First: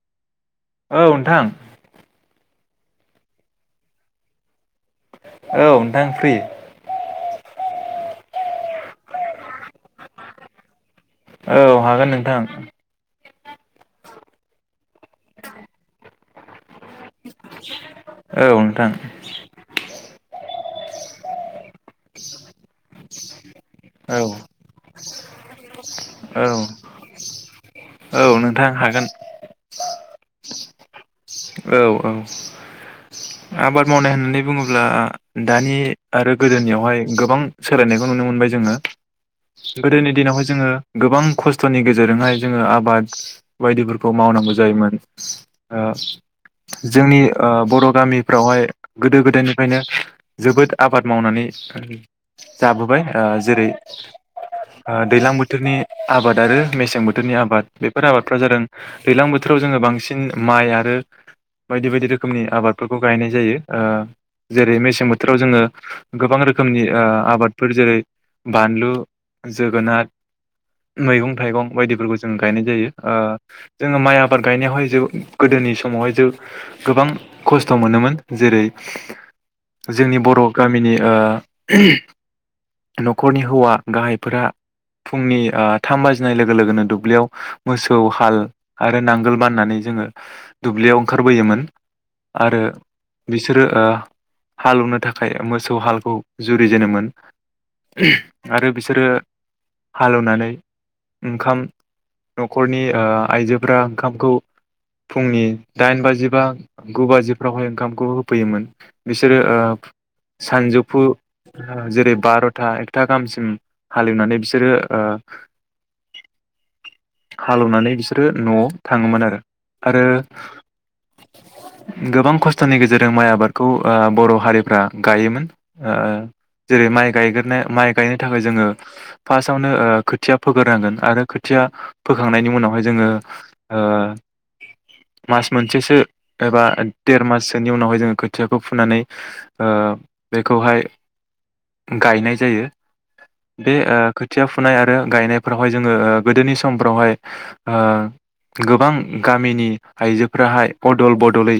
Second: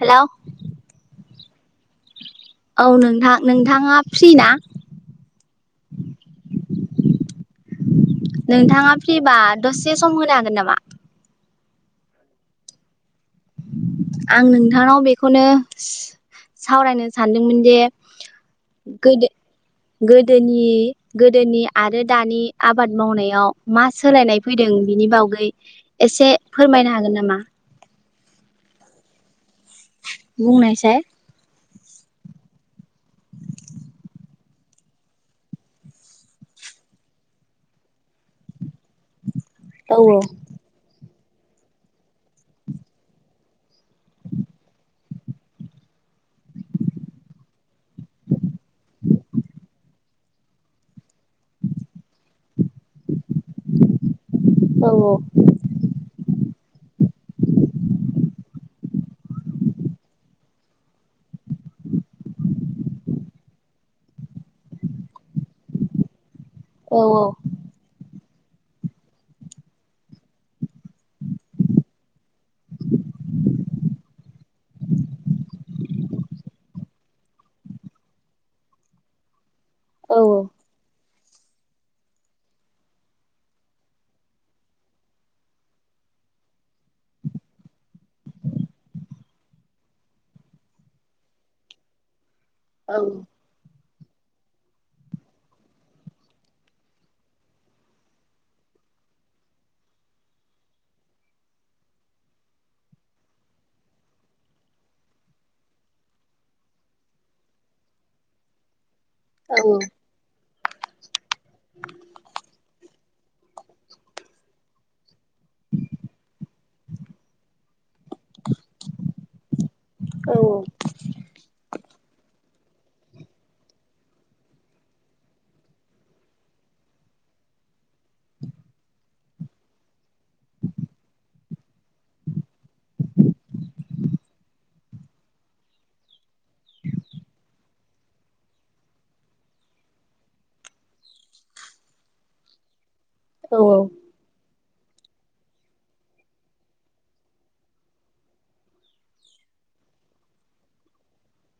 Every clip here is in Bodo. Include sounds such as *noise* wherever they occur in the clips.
हेलौ औ नोंथां औ नोंथां नोंथाङा फ्रि ना औ नोंथां फ्रि नोंथाङा फ्रिबा दसे सम होनो हागोन नामा। औ हागोन नोंथां आं नोंथांनाव बेखौनो सो सावरायनो सानदोंमोन दे औ नोंथां गोदो-गोदोनि-गोदोनि आरो दानि आबाद मावनायाव मा औ सोलायनाय फैदों बिनि बावगै एसे औ फोरमायनो हागोन नामा। औ नोंथां हागोन बुंनायसाय औ औ आबाद मावनाय होननानै बुङोब्ला दानि आरो गोदोनियावहाय गोबां सोलायनायखौ नुनो मोनबाय जोंङो। औ गोदोनि दिनावहाय जोंङो गोबां खस्थ'नि गेजेरजोंहाय जोंङो आबाद बायदिफोरखौ मावनांगौ जायोमोन ओ जोंनि ओ बर' गामिफ्रावहाय गोदो-गोदायनिफ्रायनो जोबोद आबाद मावनानै जाबोबाय ओ जेरै औ ओ दैलां बोथोरनि आबाद आरो मेसें बोथोरनि आबाद बेफोर आबादफ्रा जादों दैलां बोथोराव जोंङो बांसिन माइ आरो बायदि-बायदि रोखोमनि आबादफोरखौ गायनाय जायो ओ जेरै मेसें बोथोराव जोंङो गोबां रो खोमनि ओ आबादफोर जेरै बानलु जोगोनार मैगं थाइगं बायदिफोरखौ जों गायनाय जायो ओ जोंङो माइ आबाद गायनायावहाय जो गोदोनि समावहाय जो गोबां खस्थ' मोनोमोन जेरै औ जोंनि बर'गामिनि ओ ओम न'खरनि हौवा गाहायफोरा फुंनि ओ थाम बाजिनाय लोगो लोगोनो दुब्लियाव मोसौ हाल आरो नांगोल बाननानै जोङो दुब्लियाव ओंखारबोयोमोन। आरो औ बिसोरो ओ हालौवनो थाखाय मोसौ हालखौ जुरिजेनोमोन आरो बिसोरो हालेवनानै ओंखाम न'खरनि ओ आइजोफ्रा ओंखामखौ फुंनि दाइन बाजि बा गु बाजिफ्रावहाय ओंखामखौ होफैयोमोन। बिसोरो औ ओब सानजौफु ओ जेरै बार'था एथ *unintelligible* गामसिम हालेवनानै बिसोरो ओ *inaudible* हालेवनानै बिसोरो न'आव थाङोमोन आरो आरो औ गोबां खस्थ'नि गेजेरजों माइ आबादखौ ओ बर' हारिफ्रा गायोमोन ओ ओ जेरै माइ गायग्रोनाय माइ गायनो थाखाय जोङो फार्स्टआवनो ओ खोथिया फोगोरोनांगोन आरो खोथिया फोखांनायनि उनावहाय जोङो ओ मास मोनसेसो एबा देर माससोनि उनावहाय जोङो खोथियाखौ फुनानै ओ बेखौहाय गायनाय जायो। औ बे ओ खोथियाब खुनाय आरो गायनायफोरावहाय जोङो ओ गोदोनिस समफ्रावहाय ओ गोबां गामिनि आइजोफ्राहाय अदल बदलै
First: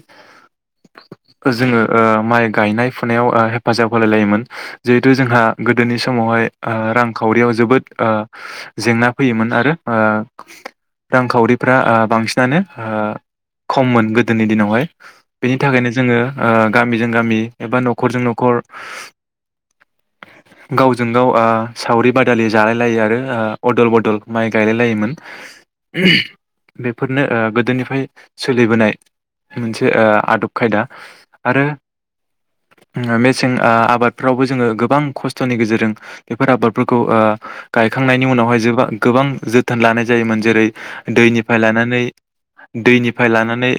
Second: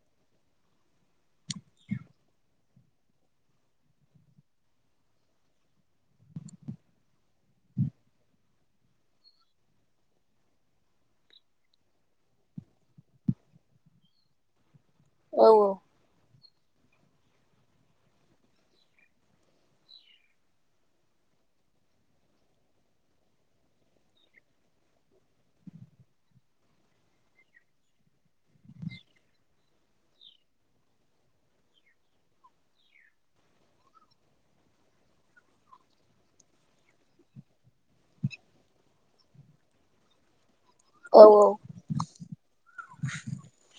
जोङो ओ माइ गायनाय फुनायाव ओ हेफाजाब होलाय लायोमोन जिहेथु जोंहा गोदोनि समावहाय ओ रांखावरियाव जोबोद ओ जेंना फैयोमोन आरो ओ रांखावरिफ्रा ओ बांसिनानो ओ खममोन गोदोनि दिनावहाय औ बेनि थाखायनो जोङो ओ गामिजों गामि एबा न'खरजों न'खर गावजों गाव ओ सावरि बादालि जालाय लायो आरो अदल बदल माइ गायलाय लायोमोन बेफोरनो ओ गोदोनिफ्राय सोलिबोनाय मोनसे ओ आदब खायदा आरो मेसें ओ आबादफ्रावबो जोङो गोबां खस्थ'नि गेजेरजों बेफोर आबादफोरखौ ओ गायखांनायनि उनावहाय जोबा गोबां जोथोन लानाय जायोमोन जेरै दैनिफ्राय लानानै दैनिफ्राय लानानै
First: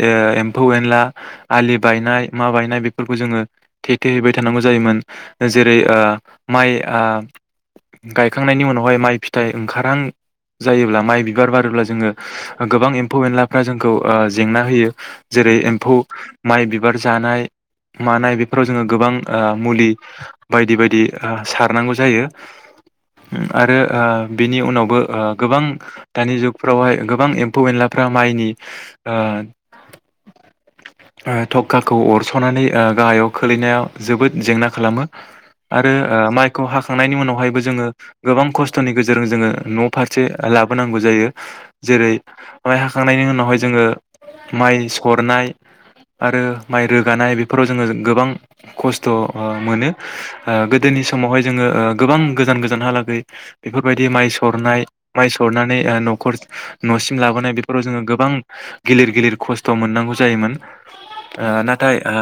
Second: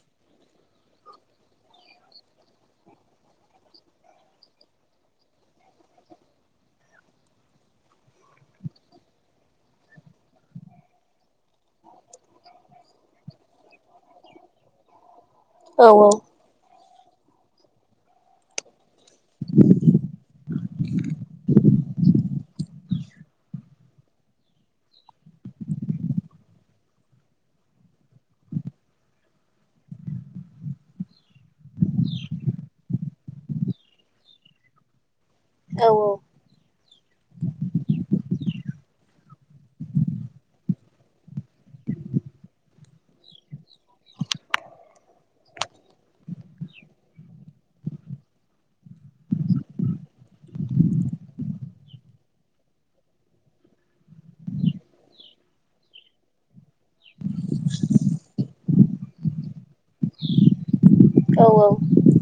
ओ एम्फौ एनला आलि बायनाय मा बायनाय बेफोरखौ जोङो थेथेहैबाय थानांगौ जायोमोन जेरै ओ माइ ओ गायखांनायनि उनावहाय माइ फिथाइ ओंखारहां जायोब्ला माइ बिबार बारोब्ला जोङो गोबां एम्फौ एनलाफ्रा जों खौ ओ जेंना होयो जेरै एम्फौ माइ बिब बिबार जानाय मानाय बेफोराव जोङो गोबां ओ मुलि बायदि बायदि सारनांगौ जायो उम आरो बेनि उनावबो ओ गोबां दानि जुगफ्रावहाय गोबां एम्फौ एनलाफ्रा माइनि ओ थखाखौ अरस'नानै ओ गाहायाव खोलैनायाव जोबोद जेंना खालामो। आरो ओ माइखौ हाख थांनायनि उनावहायबो जोङो गोबां खस्थ'नि गेजेरजों जोङो न' फार से लाबोनांगौ जायो जेरै माइ हाखांनायनि उनावहाय जोङो माइ सरनाय आरो माइ रोगानाय बेफोराव जोङो गोबां खस्थ' ओ मोनो ओ गोदोनि समावहाय जोङो ओ गोबां गोजान गोजानहालागै बेफोरबायदि माइ सरनाय माइ सरनानै ओ न'खर न'सिम लाबोनाय बेफोराव जोङो गोबां गिलिर गिलिर खस्थ' मोननांगौ जायोमोन। ओ औ नाथाय ओ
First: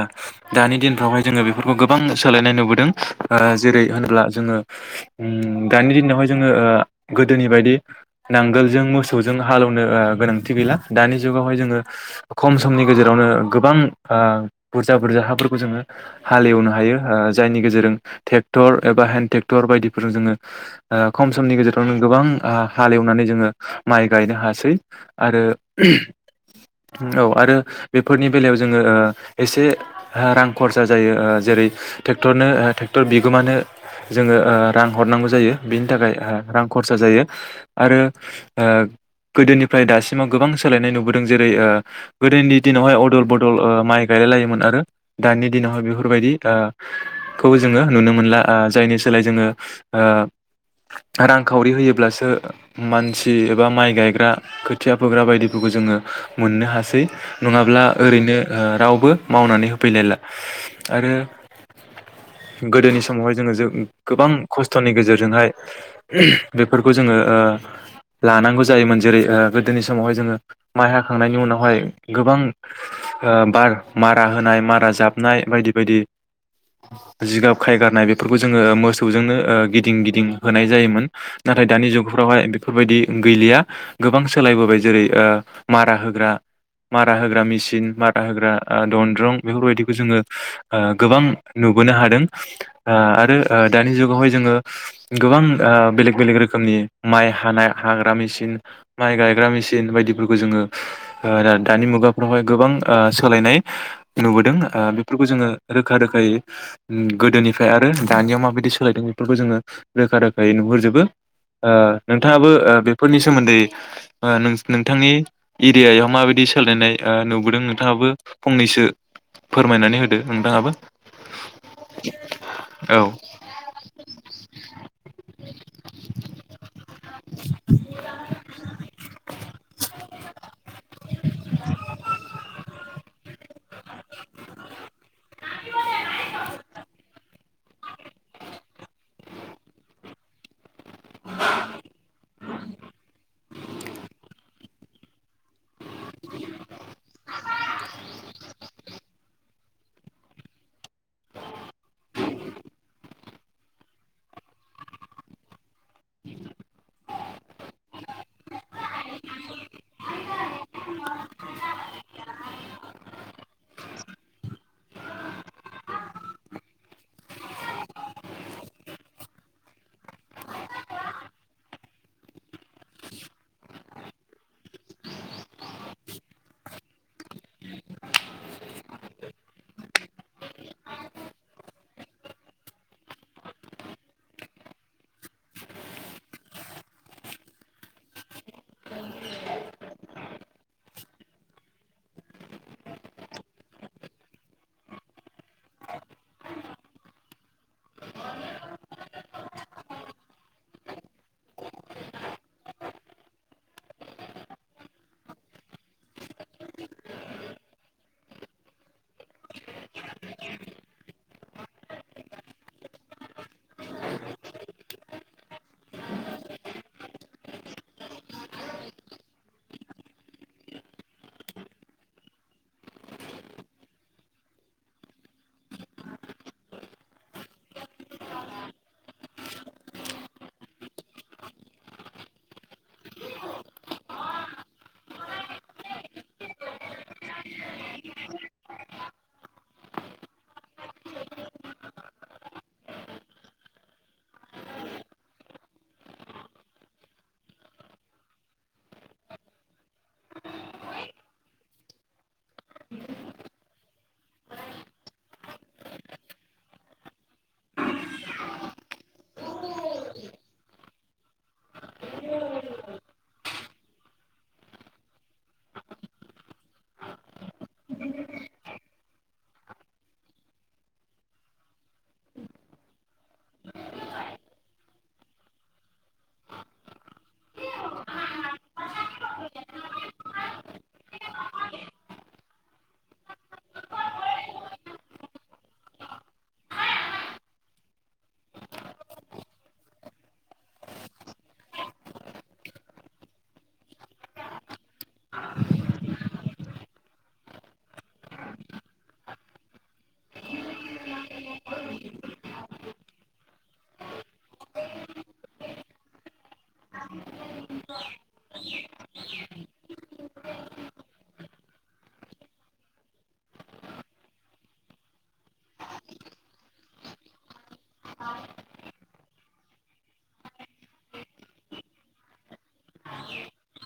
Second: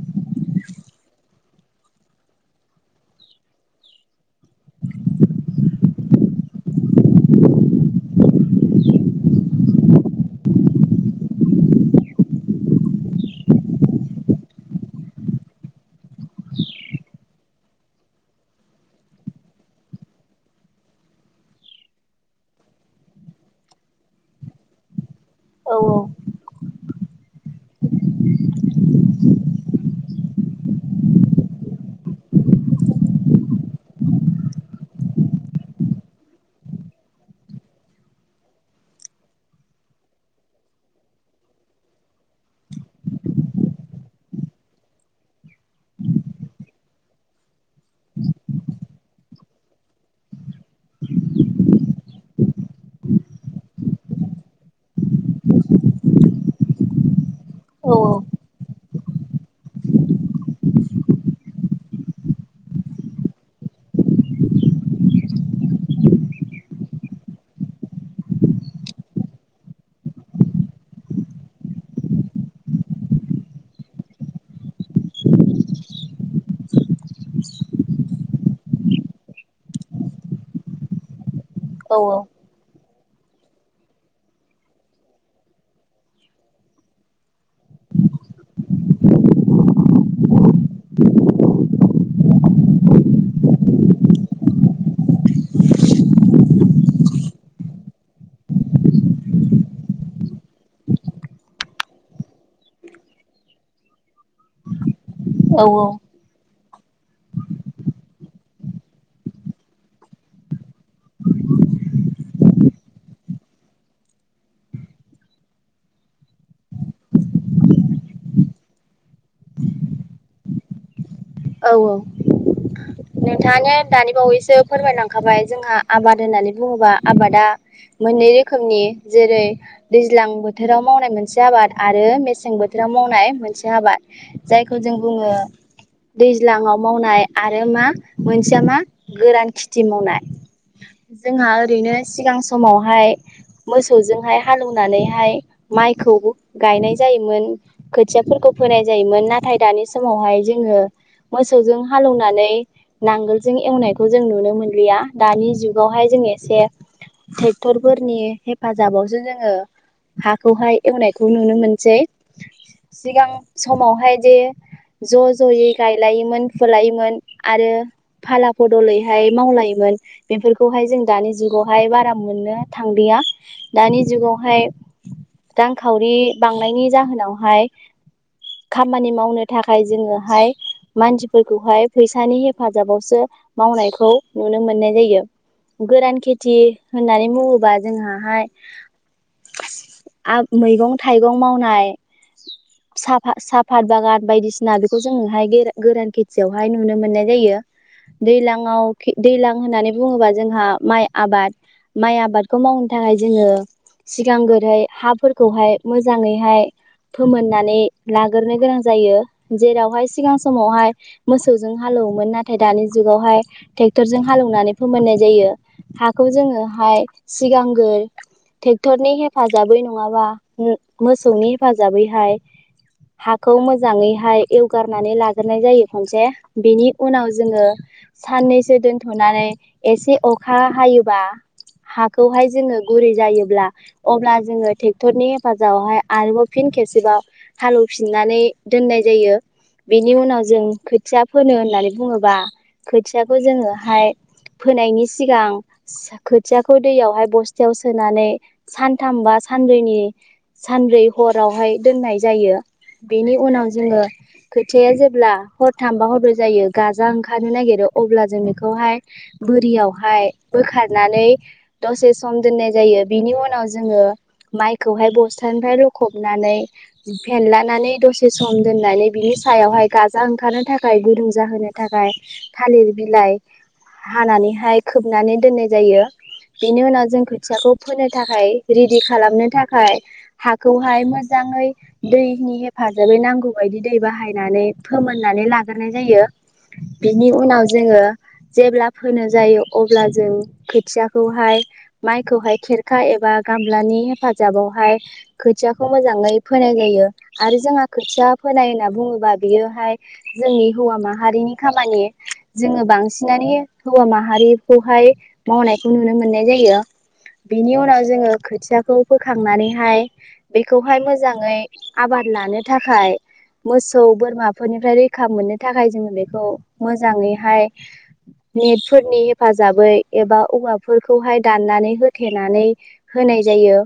दानि दिनफ्रावहाय जोङो बेफोरखौ गोबां सोलायनाय नुबोदों ओ जेरै होनोब्ला जोङो उम दानि दिनावहाय जोङो ओ गोदोनि बायदि नांगोलजों मोसौजों हालेवनो ओ गोनांथि गैला दानि जुगावहाय जोङो खम समनि गेजेरावनो गोबां ओ बुरजा बुरजा हाफोरखौ जोङो हालेवनो हायो ओ जायनि गेजेरजों ट्रेक्टर एबा हेन्दड ट्रेक्टर बायदिफोरजों जोङो ओ खम समनि गेजेरावनो गोबां ओ हालेवनानै जोङो माइ गायनो हासै आरो औ आरो बेफोरनि बेलायाव जोङो ओ एसे रां खरसा जायो ओ जेरै ट्रेक्टरनो ट्रेक्टर बिगोमानो जोङो रां हरनांगौ जायो बेनि थाखाय ओ रां खरसा जायो। आरो ओ गोदोनिफ्राय दासिमाव गोबां सोलायनाय नुबोदों जेरै ओ गोदोनि दिनावहाय अदल बदल ओ माइ गायलाय लायोमोन आरो दानि दिनावहाय बेफोर ओ बायदिखौ जोङो नुनो मोनला ओ जायनि सोलाय जोङो ओ रांखावरि होयोब्लासो मानसि एबा माइ गायग्रा खोथिया फोग्रा बायदिफोरखौ जोङो मोननो हासै नङाब्ला ओरैनो ओ रावबो मावनानै होफैलायला आरो गोदोनि समावहाय जोङो गोबां खस्थ'नि गेजेरजोंहाय बेफोरखौ जोङो ओ लानांगौ जायोमोन जेरै गोदोनि समावहाय जोङो माइ हाखांनायनि उनावहाय गोबां ओ बार मारा होनाय मारा जाबनाय बायदि बायदि जिगाब खायगारनाय बेफोरखौ जोङो मोसौजोंनो ओ गिदिं गिदिं होनाय जायोमोन। नाथाय दानि औ जुगफ्रावहाय बेफोरबायदि गैलिया गोबां सोलायबोबाय जेरै ओ माराहोग्रा माराहोग्रामिसिं माराहोग्रा दनद्रं बेफोरबायदिखौ जोङो ओ गोबां नुबोनो हादों ओ आरो दानि जुगावहाय जोङो ओ गोबां बेलेग बेलेग रोखोमनि माइ हानाय हाग्रा मेसिन माइ गायग्रा मेसिन बायदिफोरखौ जोङो ओ दानि मुगाफ्रावहाय गोबां ओ सोलायनाय नुबोदों। ओ फोरफोरखौ जोङो औ औ रोखा रोखायै गोदोनिफ्राय आरो दानिया माबायदि सोलायदों बेफोरखौ जोङो रोखा रोखायै नुहुरजोबो नोंथाङाबो ओ बेफोरनि सोमोन्दै ओ नों-नोंथांनि एरियायाव माबायदि सोलायनाय ओ नुबोदों नोंथाङाबो फंनैसो फोरमायनानै होदो नोंथाङाबो औ औ औ नोंथाङानो दानि बावैसो फोरमायलांखाबाय जोंहा आबाद होननानै बुं बुङोबा आबादा मोननै रोखोमनि जेरै दैज्लां बोथोराव मावनाय मोनसे आबाद आरो मेसें बोथोराव मावनाय मोनसे आबाद जायखौ जों बुङो दैज्लांआव मावनाय आरो मा मोनसेया मा गोरान खेथि मावनाय जोंहा ओरैनो सिगां समावहाय मोसौजोंहाय हालौव होनानैहाय माइखौ गायनाय जायोमोन खोथियाफोरखौ फोनाय जायोमोन नाथाय दानि समावहाय जोङो मोसौजों हालौवनानै नांगोल जों एवनायखौ जों नुनो मोनलिया दानि जु गावहाय जों एसे ट्रेक्टर फोरनि हेफाजाबावसो जोङो हाखौहाय एवनायखौ नुनो मोनसै सिगां समावहाय जे ज' ज'यै गायलायोमोन फुोलायोमोन आरो फाला बदलैहाय मावलायोमोन बेफोरखौहाय जों दानि जुगावहाय बारा मोननो थांलिया दानि जुगावहाय रांखावरि बांनायनि जाहोनावहाय खामानि मावनो थाखाय जोङोहाय मानसिफोरखौहाय फैसानि हेफाजाबावसो मावनायखौ नुनो मोननाय जायो गोरान खेथि होननानै बुङोबा जोंहाहाय आ मैगं-थाइगं मावनाय साफा साफत बागान बायदिसिना बेखौ जोंनोहाय गोरान खेथियावहाय नुनो मोननाय जायो। दैज्लांआव दैज्लां होननानै बुङोबा जोंहा माइ आबाद माइ आबादखौ मावनो थाखाय जोङो सिगांग्रहै हाफोरखौहाय मोजाङैहाय फोमोननानै लागोरो गोनां जायो जेरावहाय सिगां समावहाय मोसौजों हालेवोमोन नाथाय दानि जुगावहाय ट्रेक्टरजों हालेवनानै फोमोननाय जायो। हाखौ जोङोहाय सिगांग्र ट्रेक्टरनि हेफाजाबै नङाबा मोसौनि हेफाजाबैहाय हाखौ मोजाङैहाय एवगार नानै लाग्रोनाय जायो खनसे बिनि उनाव जोङो साननैसो दोनथ'नानै एसे अखा हायोबा हाखौहाय जोङो गुरै जायोब्ला अब्ला जोङो ट्रेक्टरनि हेफाजाबावहाय आरोबाव फिन खेबसेबाव हालेवफिननानै दोननाय जायो। बेनि उनाव जों खोथिया फोनो होननानै बुङोबा खोथियाखौ जोङोहाय फोनायनि सिगां खोथियाखौ दैयावहाय बस्थायाव सोनानै सानथाम बा सानब्रैनि सानब्रै हरावहाय दोननाय जायो बेनि उनाव जोङो खोथिाया जेब्ला हरथामबा हरब्रै जायो गाजा ओंखारनो नागिरो अब्ला जों बेखौहाय बोरियावहाय बोखारनानै दसे सम दोननाय जायो बिनि उनाव जोङो माइखौहाय बस्थानिफ्राय लखबनानै फेनलानानै दसे सम दोननानै बिनि सायावहाय गाजा ओं दै बाहायनानै फोमोननानै लाग्रोनाय जायो बिनि उनाव जोङो जेब्ला फोनो जायो अब्ला जों खोथियाखौहाय माइखौहाय खेरखा एबा गामलानि हेफाजाबावहाय खोथियाखौ मोजाङै फोनाय जायो आरो जोंहा खोथिया फोनाय होनना बुङोबा बियोहाय जोंनि हौवा माहारिनि खामानि जोङो बांसिनानो हौवा माहारिखौहाय मावनायखौ नुनो मोननाय जायो। बिनि उनाव जोङो खोथियाखौ फोखांनानैहाय बेखौहाय मोजाङै आबाद लानो थाखाय मोसौ बोरमाफोरनिफ्राय रैखा मोननो थाखाय जोङो बेखौ मोजाङैहाय नेटफोरनि हेफाजाबै एबा औवाफोरखौहाय दाननानै होथेनानै होनाय जायो।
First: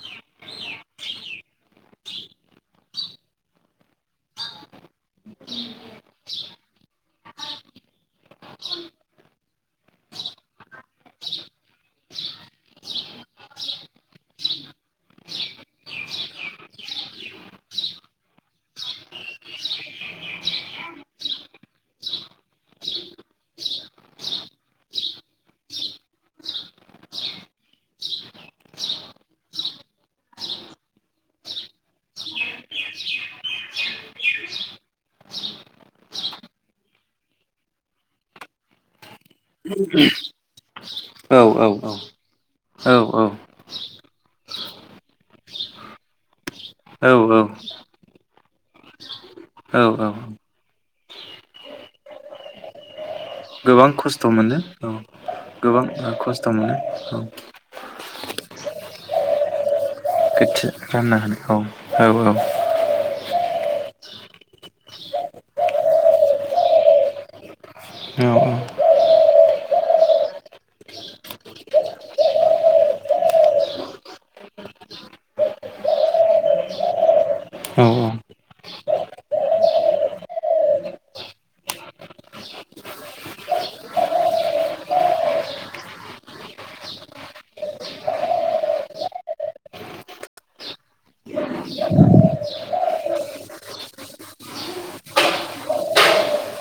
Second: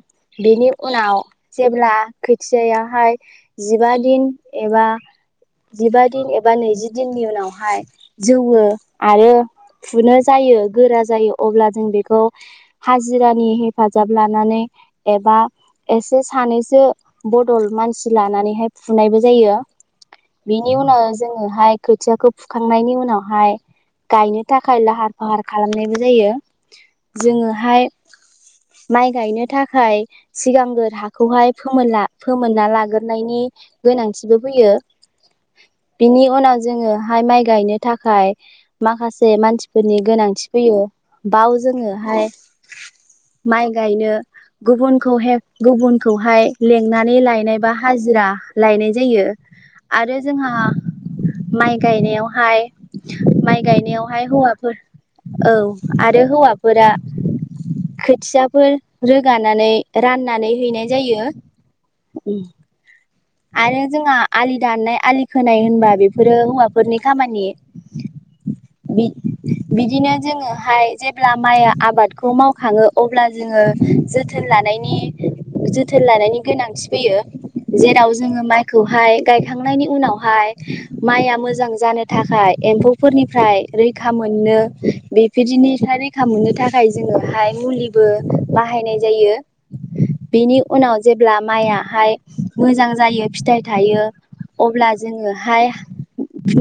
बेनि उनाव जेब्ला खोथियाहाय जिबा दिन एबा जिबा दिन एबा नैजि दिननि उनावहाय जौवो आरो फुनो जायो गोरा जायो अब्ला जों बेखौ हाजिरानि हेफाजाब लानानै एबा एसे सानैसो बदल मानसि लानानैहाय फुनायबो जायो। बिनि उनाव जोङोहाय खोथियाखौ फुखांनायनि उनावहाय गायनो थाखाय लाहार फाहार खालामनायबो जायो। जोङोहाय माइ गायनो थाखाय सिगांगोर हाखौहाय फोमोला फोमोनना लाग्रोनायनि गोनांथिबो फैयो। बिनि उनाव जोङोहाय माइ गायनो थाखाय माखासे मानसिफोरनि गोनांथि फैयो बाव जोङोहाय औ औ माइ गायनो गुबुनखौहेब गुबुनखौहाय लिंनानै औ लायनाय बा हाजिरा लायनाय जायो औ औ आरो जोंहा माइ गायनायावहाय माइ गोबां गायनायावहाय खस्थ' मोनो हौवाफोर औ औ गोबां आरो खस्थ' मोनो हौवाफोरा औ। खोथियाफोर रोगानानै राननानै खोथि हैनाय रानना जायो होनाय औ, औ औ। आरो जोंहा आलि दाननाय आलि खोनाय होनबा बेफोरो हौवाफोरनि खामानि। औ औ। बि-बिदिनो जोङोहाय जेब्ला माइआ आबादखौ मावखाङो अब्ला जोङो जोथोन लानायनि‌ जोथोन लानायनि गोनांथि फैयो। औ जेराव जोङो माइखौहाय गायखांनायनि उनावहाय माइआ मोजां जानो थाखाय एम्फौफोरनिफ्राय रैखा मोननो बेफोरनिफ्राय रैखा मोननो थाखाय जोंङोहाय मुलिबो बाहायनाय जायो। बेनि उनाव जेब्ला माइयाहाय मोजां जायो फिथाइ थायो अब्ला जोङोहाय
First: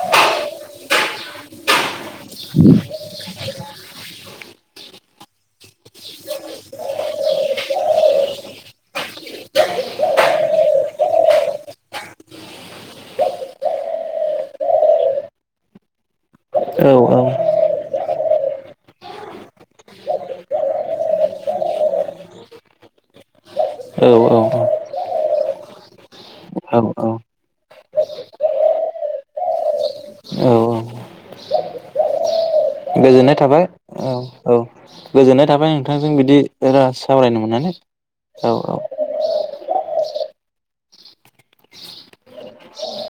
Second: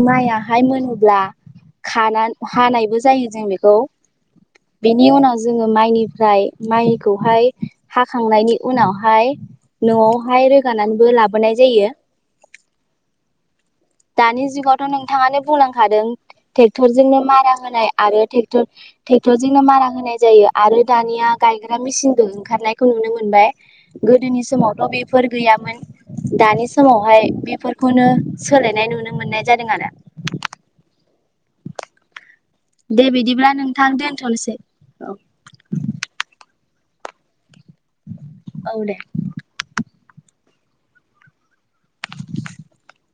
माइयाहाय मोनोब्ला खानाय हानाय बो जायो बेखौ। बेनि उनाव जोंङो माइनिफ्राय माइखौहाय हांखांनायनि उनावहाय न'आवहाय रोगानाबो‌ लाबो नाय जायो। दानि जुगावथ' नोंथाङानो बुंलांखादों औ ट्रेक्टरजोंनो मारा होनाय आरोर ट्रेक्टर टेक्टरजोंनो मारा होनाय जायो आरो दानिया गायग्रा मेसिनबो ओंखारनायखौ नुनो मोनबाय। गोदोनि औ समावथ' बेफोर गैयामोन दानि समावहाय औ बेफोरखौनो सोलायनाय नुनो मोननाय जादों आरो। औ औ दे गोजोननाय बिदिब्ला थाबाय नोंथां औ दोन औ थ'नोसै। गोजोननाय थाबाय नोंथांजों बिदि बिराद सावरायनो मोननानै। औ औ। *inaudible*